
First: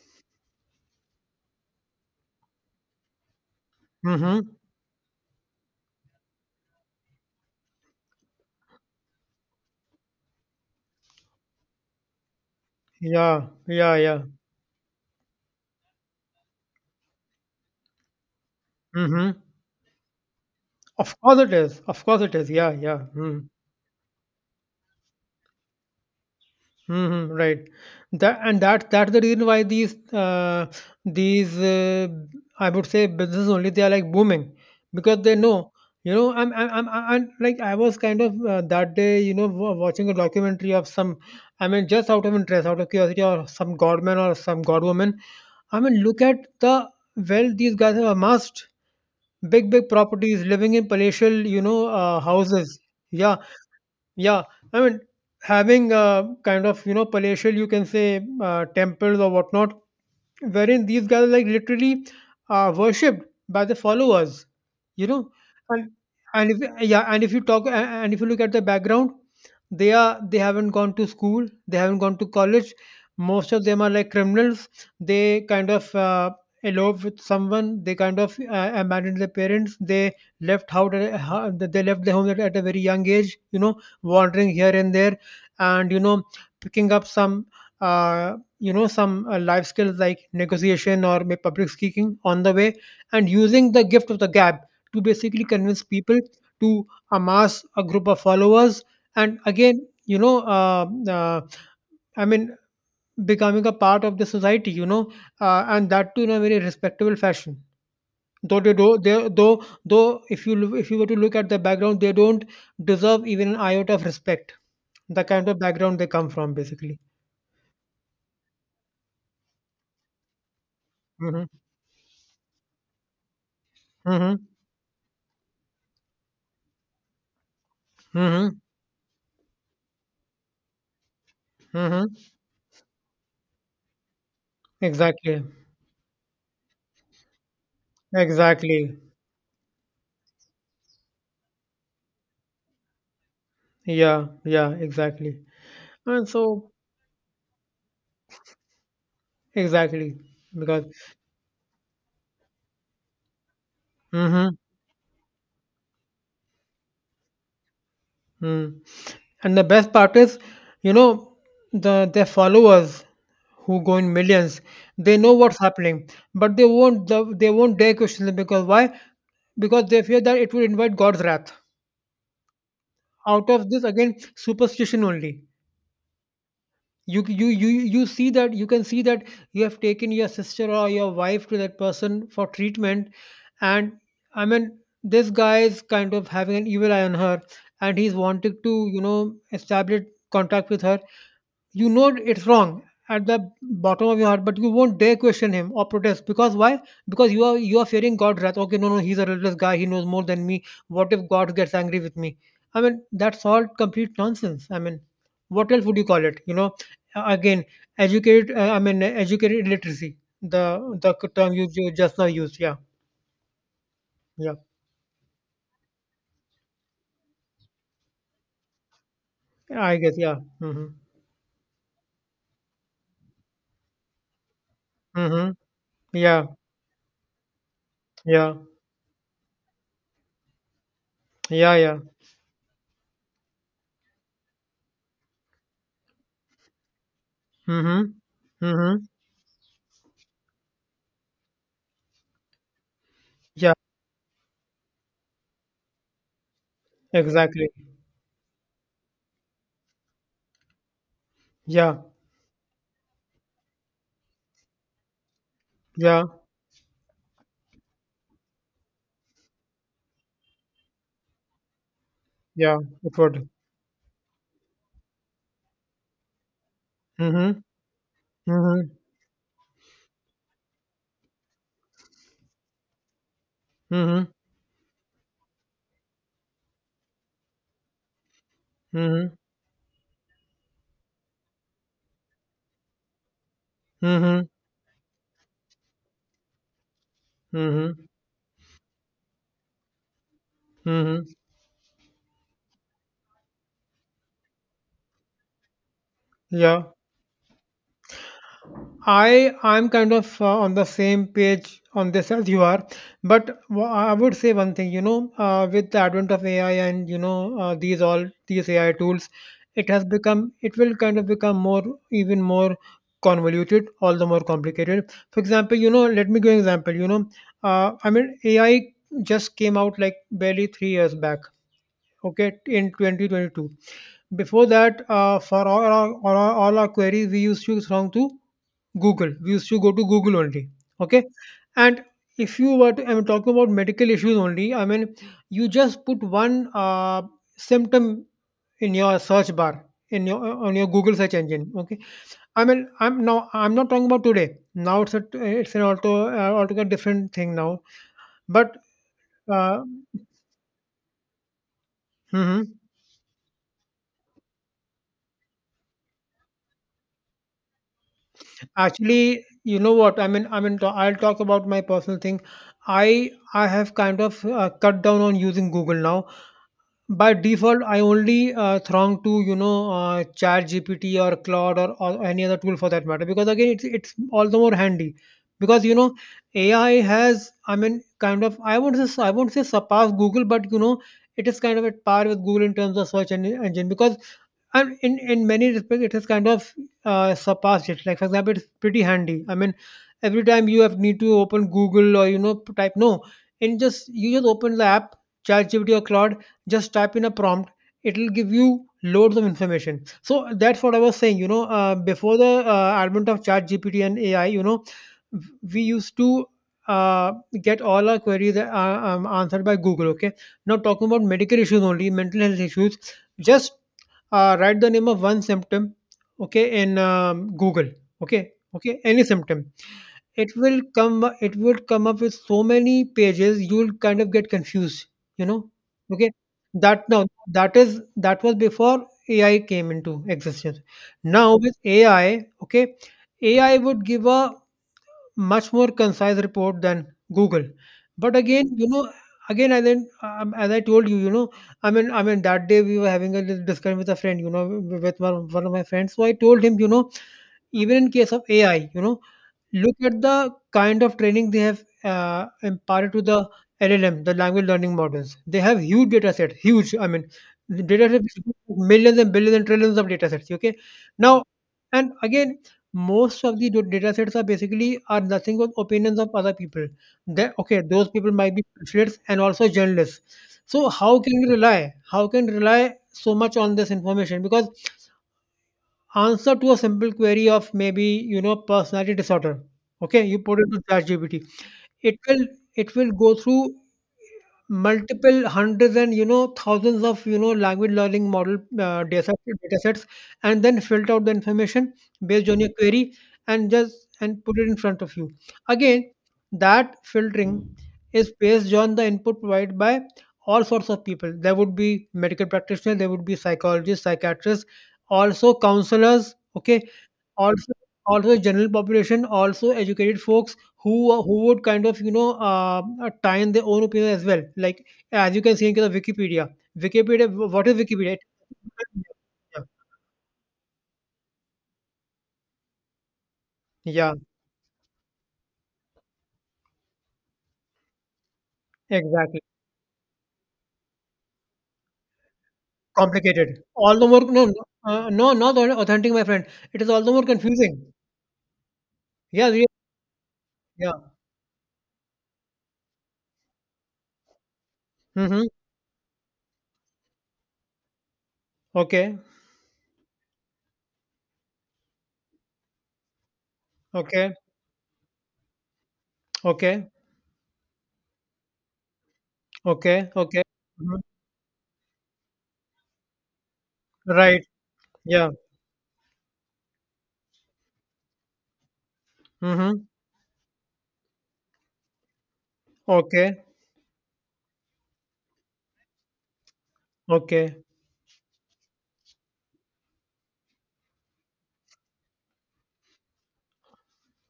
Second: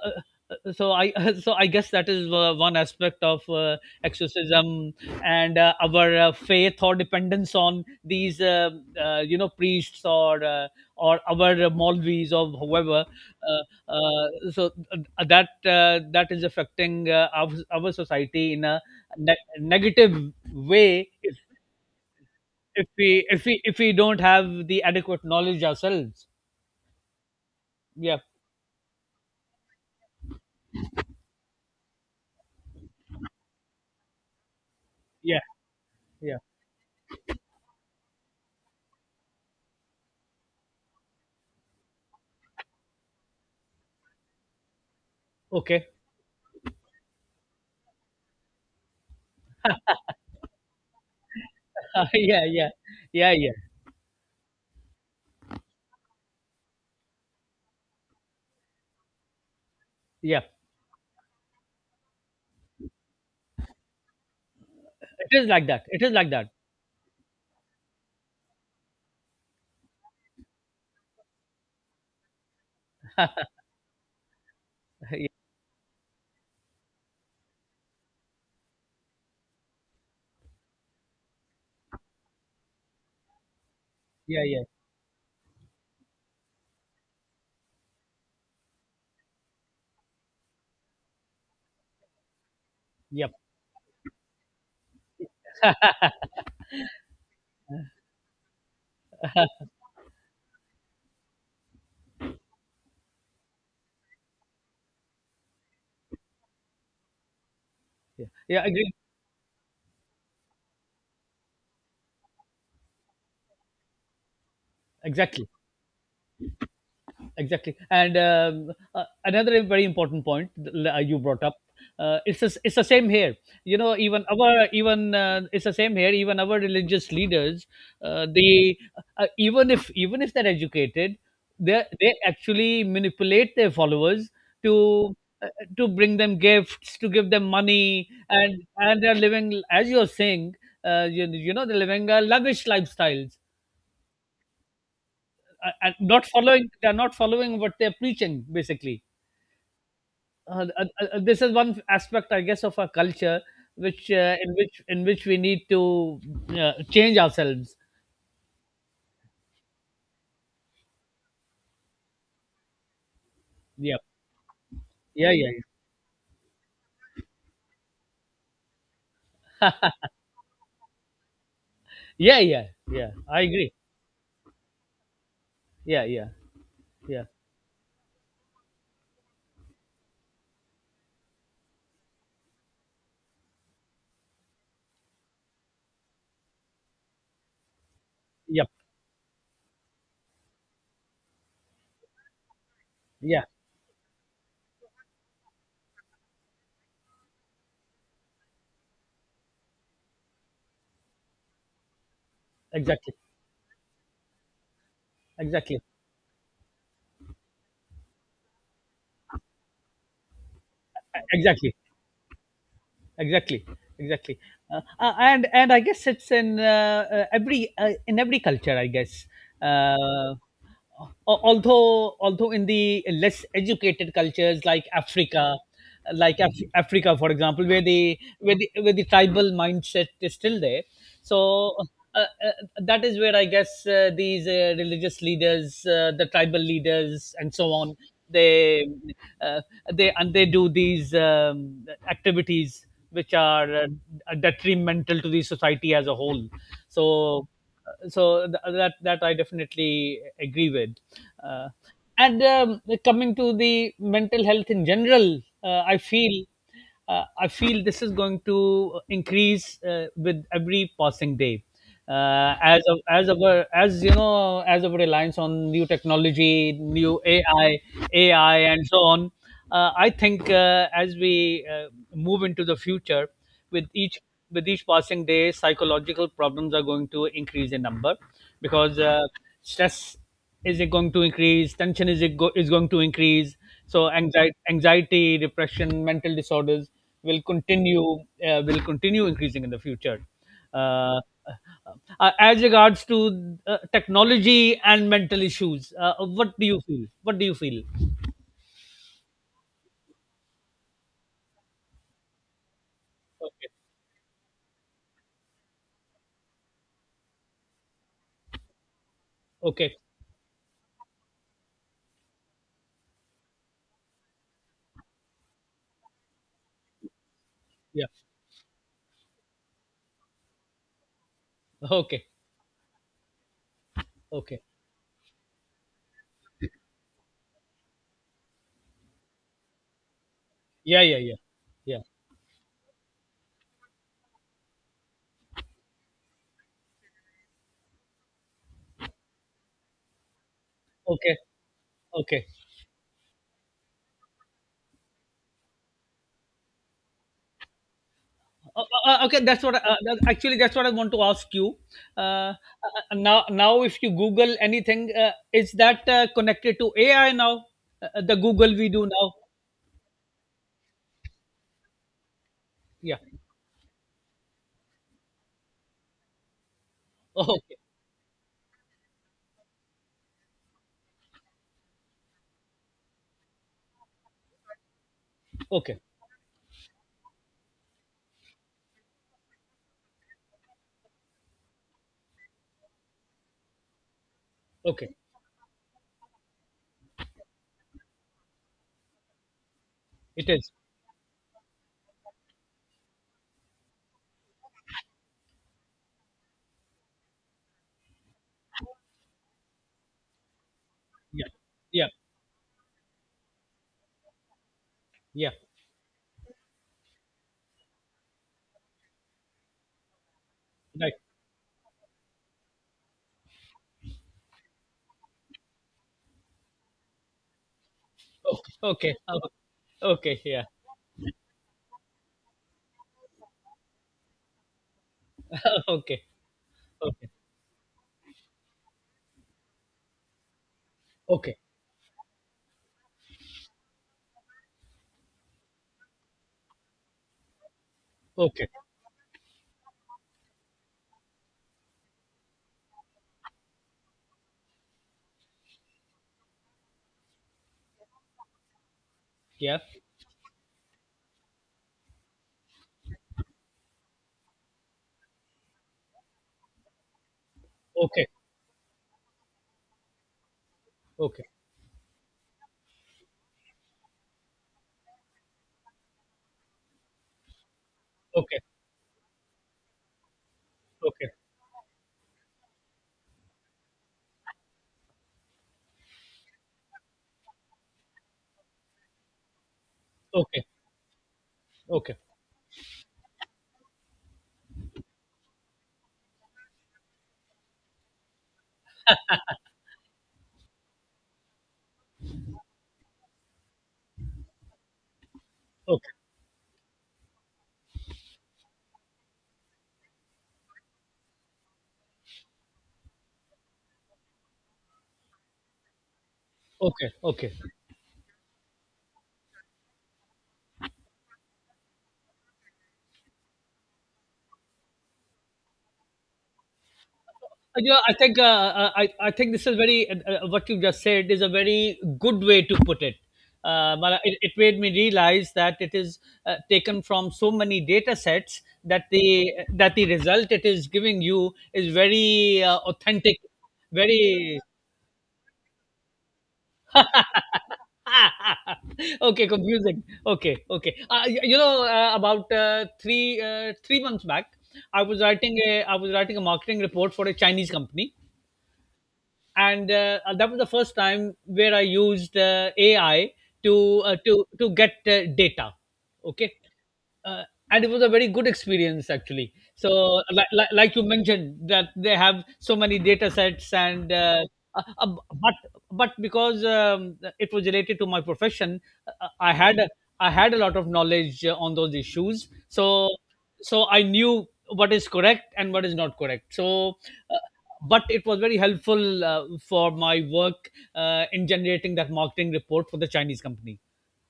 S2: uh, so i so i guess that is uh, one aspect of uh,
S1: mhm.
S2: exorcism and uh, our uh, faith or dependence on these uh, uh, you know priests, or uh, or our malvis or whoever.
S1: Yeah,
S2: uh,
S1: yeah, yeah.
S2: uh, so uh, that uh, that is affecting uh, our, our society in a
S1: Mhm.
S2: ne- negative way,
S1: Of
S2: if,
S1: course it is. Of course it is. Yeah,
S2: if
S1: yeah.
S2: we if
S1: Mm.
S2: we if we don't have the adequate knowledge ourselves.
S1: Mhm. Right.
S2: Yeah,
S1: That and that that's the reason why these uh, these uh, I would say businesses only, they are like booming, because they
S2: yeah,
S1: know, you know.
S2: yeah.
S1: I'm I'm I'm, i I'm- like I was kind of, uh, that day you know wa- watching a documentary of some, I mean just out of interest, out of curiosity, or some godman or some godwoman. I
S2: Okay.
S1: mean look at the, well these guys have amassed big big properties, living in palatial you know uh,
S2: Yeah, yeah.
S1: houses.
S2: Yeah,
S1: Yeah
S2: yeah.
S1: yeah, I mean having uh, kind of you know palatial you can say uh, temples or whatnot,
S2: Yeah.
S1: wherein these guys are like literally uh, worshipped by the followers, you know.
S2: It is like that.
S1: And
S2: It is like
S1: and
S2: that.
S1: if yeah, and if you talk a- And if you look at the background, they are they haven't gone to school, they haven't gone to college. Most of them are like criminals. They kind of uh, elope with someone. They kind of uh, abandoned their parents. They Left, how they left their home at, at a very young age. You know,
S2: Yeah,
S1: wandering
S2: yeah.
S1: here and there, and you know, picking up some, uh, you know some uh, life skills like negotiation or may public speaking on the way, and
S2: Yep.
S1: using the gift of the gab to basically convince people to amass a group of followers. And again, you know, uh, uh, I mean becoming a part of the society, you know, uh, and that too in a very respectable fashion,
S2: Yeah.
S1: though
S2: Yeah,
S1: they
S2: agree.
S1: do they, though though if you loo- if you were to look at the background they don't deserve even an iota of respect, the kind
S2: Exactly.
S1: of background they come from, basically.
S2: Exactly. And um, uh, another very important point that uh, you brought
S1: Hmm.
S2: up, uh, it's the- it's the same here, you know, even
S1: Hmm.
S2: our even uh, it's the same here, even our religious leaders, uh,
S1: Hmm.
S2: they uh, uh, even if even if they're educated, they
S1: Hmm.
S2: they actually manipulate their followers to
S1: Exactly.
S2: uh, to bring them gifts, to give them money, and
S1: Exactly.
S2: and they're living, as you're saying, uh, you, you know, they're living uh, lavish lifestyles,
S1: Yeah. Yeah. Exactly.
S2: uh, and not
S1: And
S2: following,
S1: so
S2: they're not following what they're preaching basically.
S1: exactly,
S2: Uh,
S1: because
S2: uh, uh, uh, this is one aspect I guess of our culture which uh, in
S1: mm-hmm,
S2: which in which we need to uh, change ourselves.
S1: mm. And the best part is, you know, the their followers who go
S2: Yeah,
S1: in millions, they
S2: yeah,
S1: know
S2: yeah,
S1: what's happening, but they won't the, they won't dare question it, because why? Because they fear that it will invite God's wrath.
S2: yeah, yeah, yeah, yeah, I
S1: Out of
S2: agree.
S1: this again, superstition only.
S2: Yeah, yeah,
S1: you
S2: yeah.
S1: you you you see that, you can see that, you have taken your sister or your wife to that person for treatment, and I mean this guy is kind of having an evil eye on her, and he's wanted
S2: Yep.
S1: to you know establish contact with her, you know it's wrong at the
S2: Yeah.
S1: bottom of your heart, but you won't dare question him or protest, because why? Because you are, you are fearing God's wrath. Okay, no no, he's a religious guy, he knows more than me, what if God gets angry with me? I mean,
S2: Exactly.
S1: that's all complete nonsense. I mean, what
S2: Exactly.
S1: else would you call it, you know? Uh, again, educated uh, i mean uh, educated illiteracy, the the term you
S2: Exactly.
S1: ju- just now used, yeah.
S2: Exactly. Exactly.
S1: Yeah,
S2: uh, uh, and and I guess it's in uh, uh, every uh, in every culture I guess.
S1: I guess.
S2: uh,
S1: Yeah, mm-hmm.
S2: al- although although in the less educated cultures like
S1: Mm-hmm.
S2: Africa, like
S1: Yeah
S2: Af- africa for example, where the
S1: yeah
S2: where the where the tribal mindset is still there.
S1: yeah
S2: so
S1: yeah.
S2: uh, uh, that is where I guess uh, these uh, religious leaders, uh, the tribal leaders and so on,
S1: Mm-hmm.
S2: they
S1: Mm-hmm.
S2: uh, they and they do these um, activities which are
S1: Yeah,
S2: uh, detrimental to the society as a whole. So,
S1: exactly.
S2: so th- that that I definitely agree with. Uh,
S1: Yeah.
S2: and um, Coming to the mental health in general, uh, I
S1: Yeah,
S2: feel, uh, I feel this is going to increase uh, with every passing day. Uh,
S1: yeah,
S2: as of,
S1: it
S2: as
S1: would.
S2: our, as you know, as our reliance on new technology, new
S1: Mm-hmm.
S2: A I, A I,
S1: Mm-hmm.
S2: and so on, uh, I think uh, as we uh, move into the future, with each
S1: Mm-hmm.
S2: with each passing day, psychological problems are going to increase in number, because uh,
S1: Mm-hmm.
S2: stress is it going to increase, tension is it go- is going to increase. So
S1: Mm-hmm.
S2: anxiety, anxiety, depression, mental disorders will
S1: Mm-hmm.
S2: continue, uh, will continue increasing in the future. Uh,
S1: Mm-hmm.
S2: uh, uh, as regards to uh, technology and mental issues, uh, what do you
S1: Yeah.
S2: feel? What do you feel?
S1: I I'm kind of uh, on the same page on this as you are, but
S2: Okay.
S1: wha- I would say one thing. You know, uh, with the advent of A I and you know uh, these all these A I tools, it
S2: Okay.
S1: has become it will kind of become more, even more convoluted, all the more complicated. For example, you know, let me give you an example. You know, uh,
S2: Yeah.
S1: I mean A I just came out like barely three years back,
S2: Okay.
S1: okay, in twenty twenty-two.
S2: Okay.
S1: Before that, uh, for all our, all our all our queries we used to belong to Google, we used to go to Google only.
S2: Yeah. Yeah.
S1: Okay,
S2: Yeah. Yeah.
S1: and if you were to, I'm talking about medical issues only, I mean you just put one uh, symptom in your search bar, in your on your Google search
S2: Okay.
S1: engine. Okay,
S2: Okay.
S1: I mean i'm now I'm not talking about today, now it's a, it's an auto uh, altogether different thing now, but
S2: Uh, uh, uh, okay. That's what.
S1: uh,
S2: I- Uh, that, actually, that's what I want to ask you. Uh,
S1: mhm.
S2: uh, uh, Now, now, if you Google anything, uh, is that uh, connected to A I now? Uh, uh, the Google we do now.
S1: Actually, you know what? I mean, I mean, to- I'll talk about my personal thing.
S2: Yeah.
S1: I I have kind of uh, cut down on using Google now. By
S2: Oh, okay.
S1: default, I only uh, throng to you know uh, G P T or Claude, or, or any other tool for that matter. Because again, it's it's all the more handy. Because you
S2: Okay.
S1: know, A I has, I mean, kind of, I won't say I won't say surpass Google, but you know, it is kind of at par with Google in terms of search en- engine. Because, and
S2: Okay.
S1: in in many respects it has kind of uh, surpassed it. Like for example, it's pretty handy, I mean every
S2: It
S1: time
S2: is.
S1: you have need to open Google or you know p- type no, and just you just open the app, ChatGPT or Claude, just type in a prompt. It'll give you loads of information. So that's what I was saying.
S2: Yeah.
S1: You know, uh,
S2: Yeah.
S1: before the uh, advent of ChatGPT and A I, you know,
S2: Yeah.
S1: w- we used to uh, get all our queries uh, um, answered by Google. Okay, now talking
S2: Right.
S1: about medical issues only, mental health issues, just uh, write the name of one symptom, okay, in um, Google, okay,
S2: Okay.
S1: okay,
S2: Okay.
S1: any symptom.
S2: Okay. Okay.
S1: It
S2: Yeah.
S1: will come, it will come up with so many pages, you'll kind of get confused, you know.
S2: Okay.
S1: Okay, that now,
S2: Okay.
S1: that is, that was before AI came into existence. Now
S2: Okay.
S1: with AI, okay, AI would give a much more concise report than Google. But
S2: Okay.
S1: again, you know, again, as I um, as I told you, you know, I mean, I mean, that day we were having a little discussion with a friend, you know, with one, one of my friends. So I told him, you know, even in case of A I, you know,
S2: Yeah.
S1: look at the kind of training they have uh, imparted to the L L M, the language learning models. They have huge data set, huge. I mean, the data set
S2: Okay.
S1: is millions and billions and trillions of data sets. Okay, now,
S2: Okay.
S1: and again, most of the do- data sets are basically are nothing but opinions of other people. That okay, those people
S2: Okay.
S1: might
S2: Okay.
S1: be specialists and also journalists. So how
S2: Okay.
S1: can we rely? How can we rely so much on this information? Because answer to a simple query of maybe you know personality disorder, okay, you put
S2: Okay.
S1: it to ChatGPT, it
S2: Okay.
S1: will, it will go through multiple hundreds and you know thousands of you know language learning model uh, data, set- data sets, and then filter out the information based on your query, and just and put it in front of you.
S2: Okay.
S1: Again, that filtering is based on the input provided by all sorts of people. There would be medical practitioners, there would be psychologists, psychiatrists, also counselors, okay,
S2: Okay. Okay.
S1: also, also the general population, also educated folks who uh, who would kind of, you know, uh, uh, tie in their own opinion as well. Like, as you can see in case of Wikipedia. Wikipedia, wh- what is
S2: Uh, Yeah,
S1: Wikipedia?
S2: I
S1: It-
S2: think uh, uh, I I think this is very, uh, uh, what you just said is a very good way to put it. Uh,
S1: Yeah.
S2: Mala- it, it made me realize that it is uh, taken from so many data sets
S1: Yeah,
S2: that
S1: exactly.
S2: the that the result it is giving you is very, uh, authentic,
S1: Complicated. All the more. No,
S2: very.
S1: no, uh, no, not au- authentic, my friend. It is all the more confusing.
S2: Okay,
S1: Yeah, re-
S2: confusing. Okay,
S1: yeah.
S2: okay. Uh, y- you know, uh, about uh, three uh, three months back, I was
S1: Mm-hmm.
S2: writing a, I was writing a marketing report for a Chinese company,
S1: Okay,
S2: and uh, that was the first time where I used uh, A I to uh,
S1: okay,
S2: to to get uh, data. Okay,
S1: okay,
S2: uh, and it was a very good experience, actually.
S1: okay,
S2: So,
S1: okay.
S2: like, like, like
S1: Mhm.
S2: you mentioned, that they have so many data sets, and uh,
S1: Right.
S2: uh, uh,
S1: Yeah.
S2: but but because um, it was related to my profession, uh, I had
S1: Mm-hmm.
S2: a- I had a lot of knowledge uh, on those issues. So
S1: Okay,
S2: so I knew what is correct and what is not correct. So, uh,
S1: okay,
S2: but it was very helpful uh, for my work uh, in generating that marketing report for the Chinese company.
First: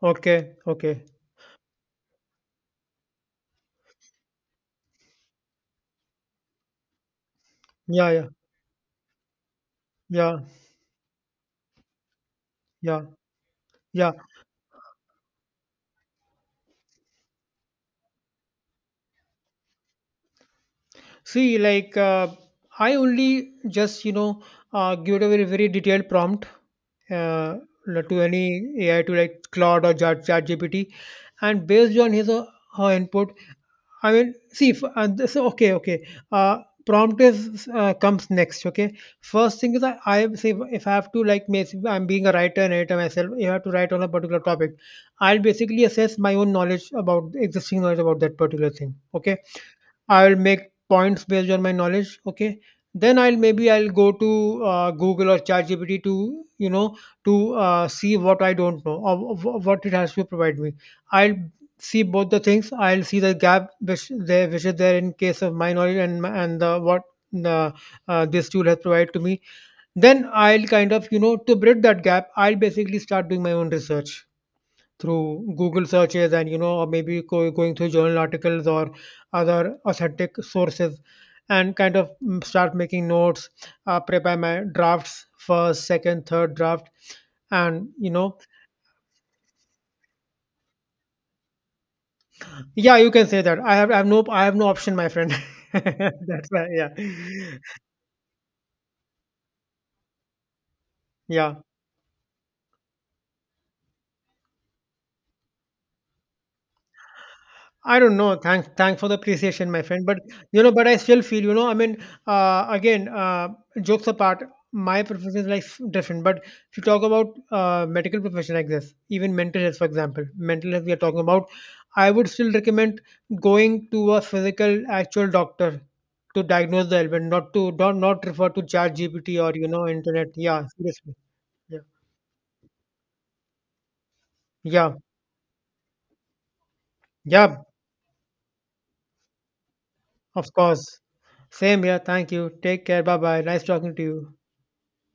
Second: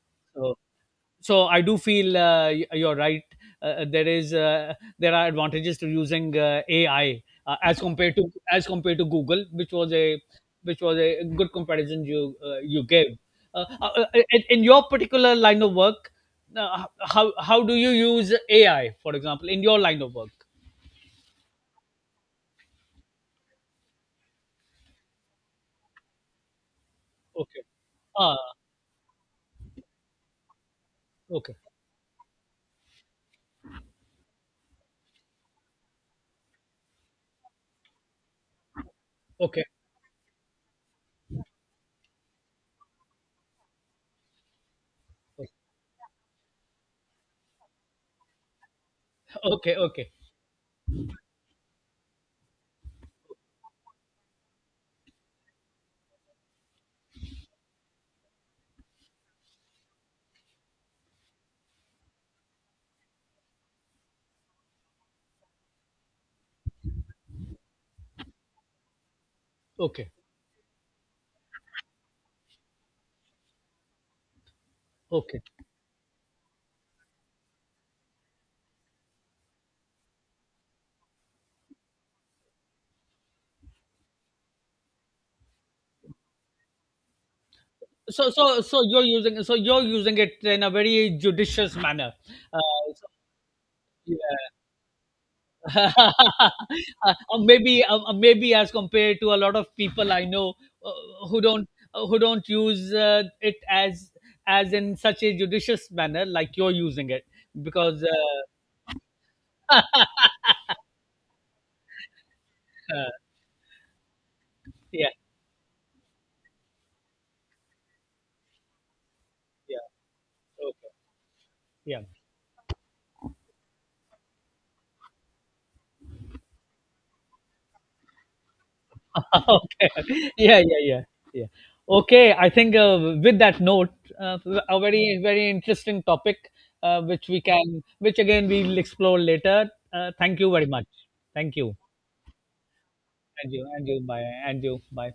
S1: okay,
S2: So,
S1: okay.
S2: so I do feel, uh, y- you're right. Uh, uh, there is, uh, there are advantages to using uh, A I uh, as
S1: Yeah,
S2: compared to,
S1: yeah,
S2: as compared to Google, which was a,
S1: yeah.
S2: which was a good comparison you uh, you
S1: Yeah,
S2: gave. Uh, uh, uh,
S1: yeah.
S2: in, in your particular line of work, uh, how how do you use A I, for example, in your line of work?
S1: See, like uh, I only just you know uh, give it a very very detailed prompt, uh,
S2: Okay.
S1: to
S2: Ah,
S1: any A I, to like Claude or Chat ChatGPT,
S2: okay.
S1: and based on his or her input. I mean, see, if, uh, this, okay, okay. Uh, prompt is, uh, comes next. Okay, first
S2: Okay.
S1: thing is, I, I say, if if I have to like make, I'm being a writer and editor myself. You have to write on a particular topic. I'll basically assess my own knowledge about existing knowledge about that particular thing. Okay,
S2: Okay. Okay.
S1: I'll make points based on my knowledge. Okay, then I'll maybe I'll go to uh, Google or ChatGPT to you know to uh, see what I don't know, or wh- what it has to provide me. I'll see both the things. I'll see the gap which there which is there in case of my knowledge and my- and the what the, uh, this tool has provided to me.
S2: Okay.
S1: Then I'll kind of you know to bridge that gap, I'll basically start doing my own research
S2: Okay.
S1: through Google searches, and you know, or maybe go, going through journal articles or other authentic sources, and kind of mm, start making notes, uh, prepare my drafts, first, second, third draft, and you
S2: So
S1: know,
S2: so so you're using, so you're using it in a very judicious manner. Uh,
S1: yeah,
S2: so,
S1: you can say that. I have, I have
S2: yeah.
S1: no, I have no option, my friend. That's right. Yeah,
S2: Uh, maybe uh, uh, maybe as compared to a lot of people I know uh, who
S1: yeah.
S2: don't, uh, who don't use uh, it as as in such a judicious manner like you're using it,
S1: I
S2: because
S1: don't know.
S2: uh,
S1: Thanks, thanks for the appreciation, my
S2: uh,
S1: friend. But you know, but I still feel, you know, I mean, uh, again, uh, jokes apart, my
S2: yeah,
S1: profession is like different. But if you talk about uh, medical profession like this, even mental health, for
S2: yeah,
S1: example, mental health
S2: okay,
S1: we are talking about,
S2: yeah.
S1: I would still recommend going to a physical actual doctor to diagnose the ailment, not to don't not refer to Chat G P T or you know
S2: Okay.
S1: internet.
S2: Yeah,
S1: Yeah,
S2: yeah, yeah,
S1: seriously.
S2: yeah.
S1: Yeah,
S2: Okay, I think, uh, with that note, uh, a
S1: yeah,
S2: very, very interesting topic, uh, which we
S1: yeah.
S2: can, which again we'll explore later. Uh, thank you
S1: Of
S2: very much.
S1: course.
S2: Thank you,
S1: Same here. Thank you. Take care. Bye bye.
S2: and
S1: Nice
S2: you, and
S1: talking
S2: you,
S1: to
S2: bye,
S1: you.
S2: and you, bye.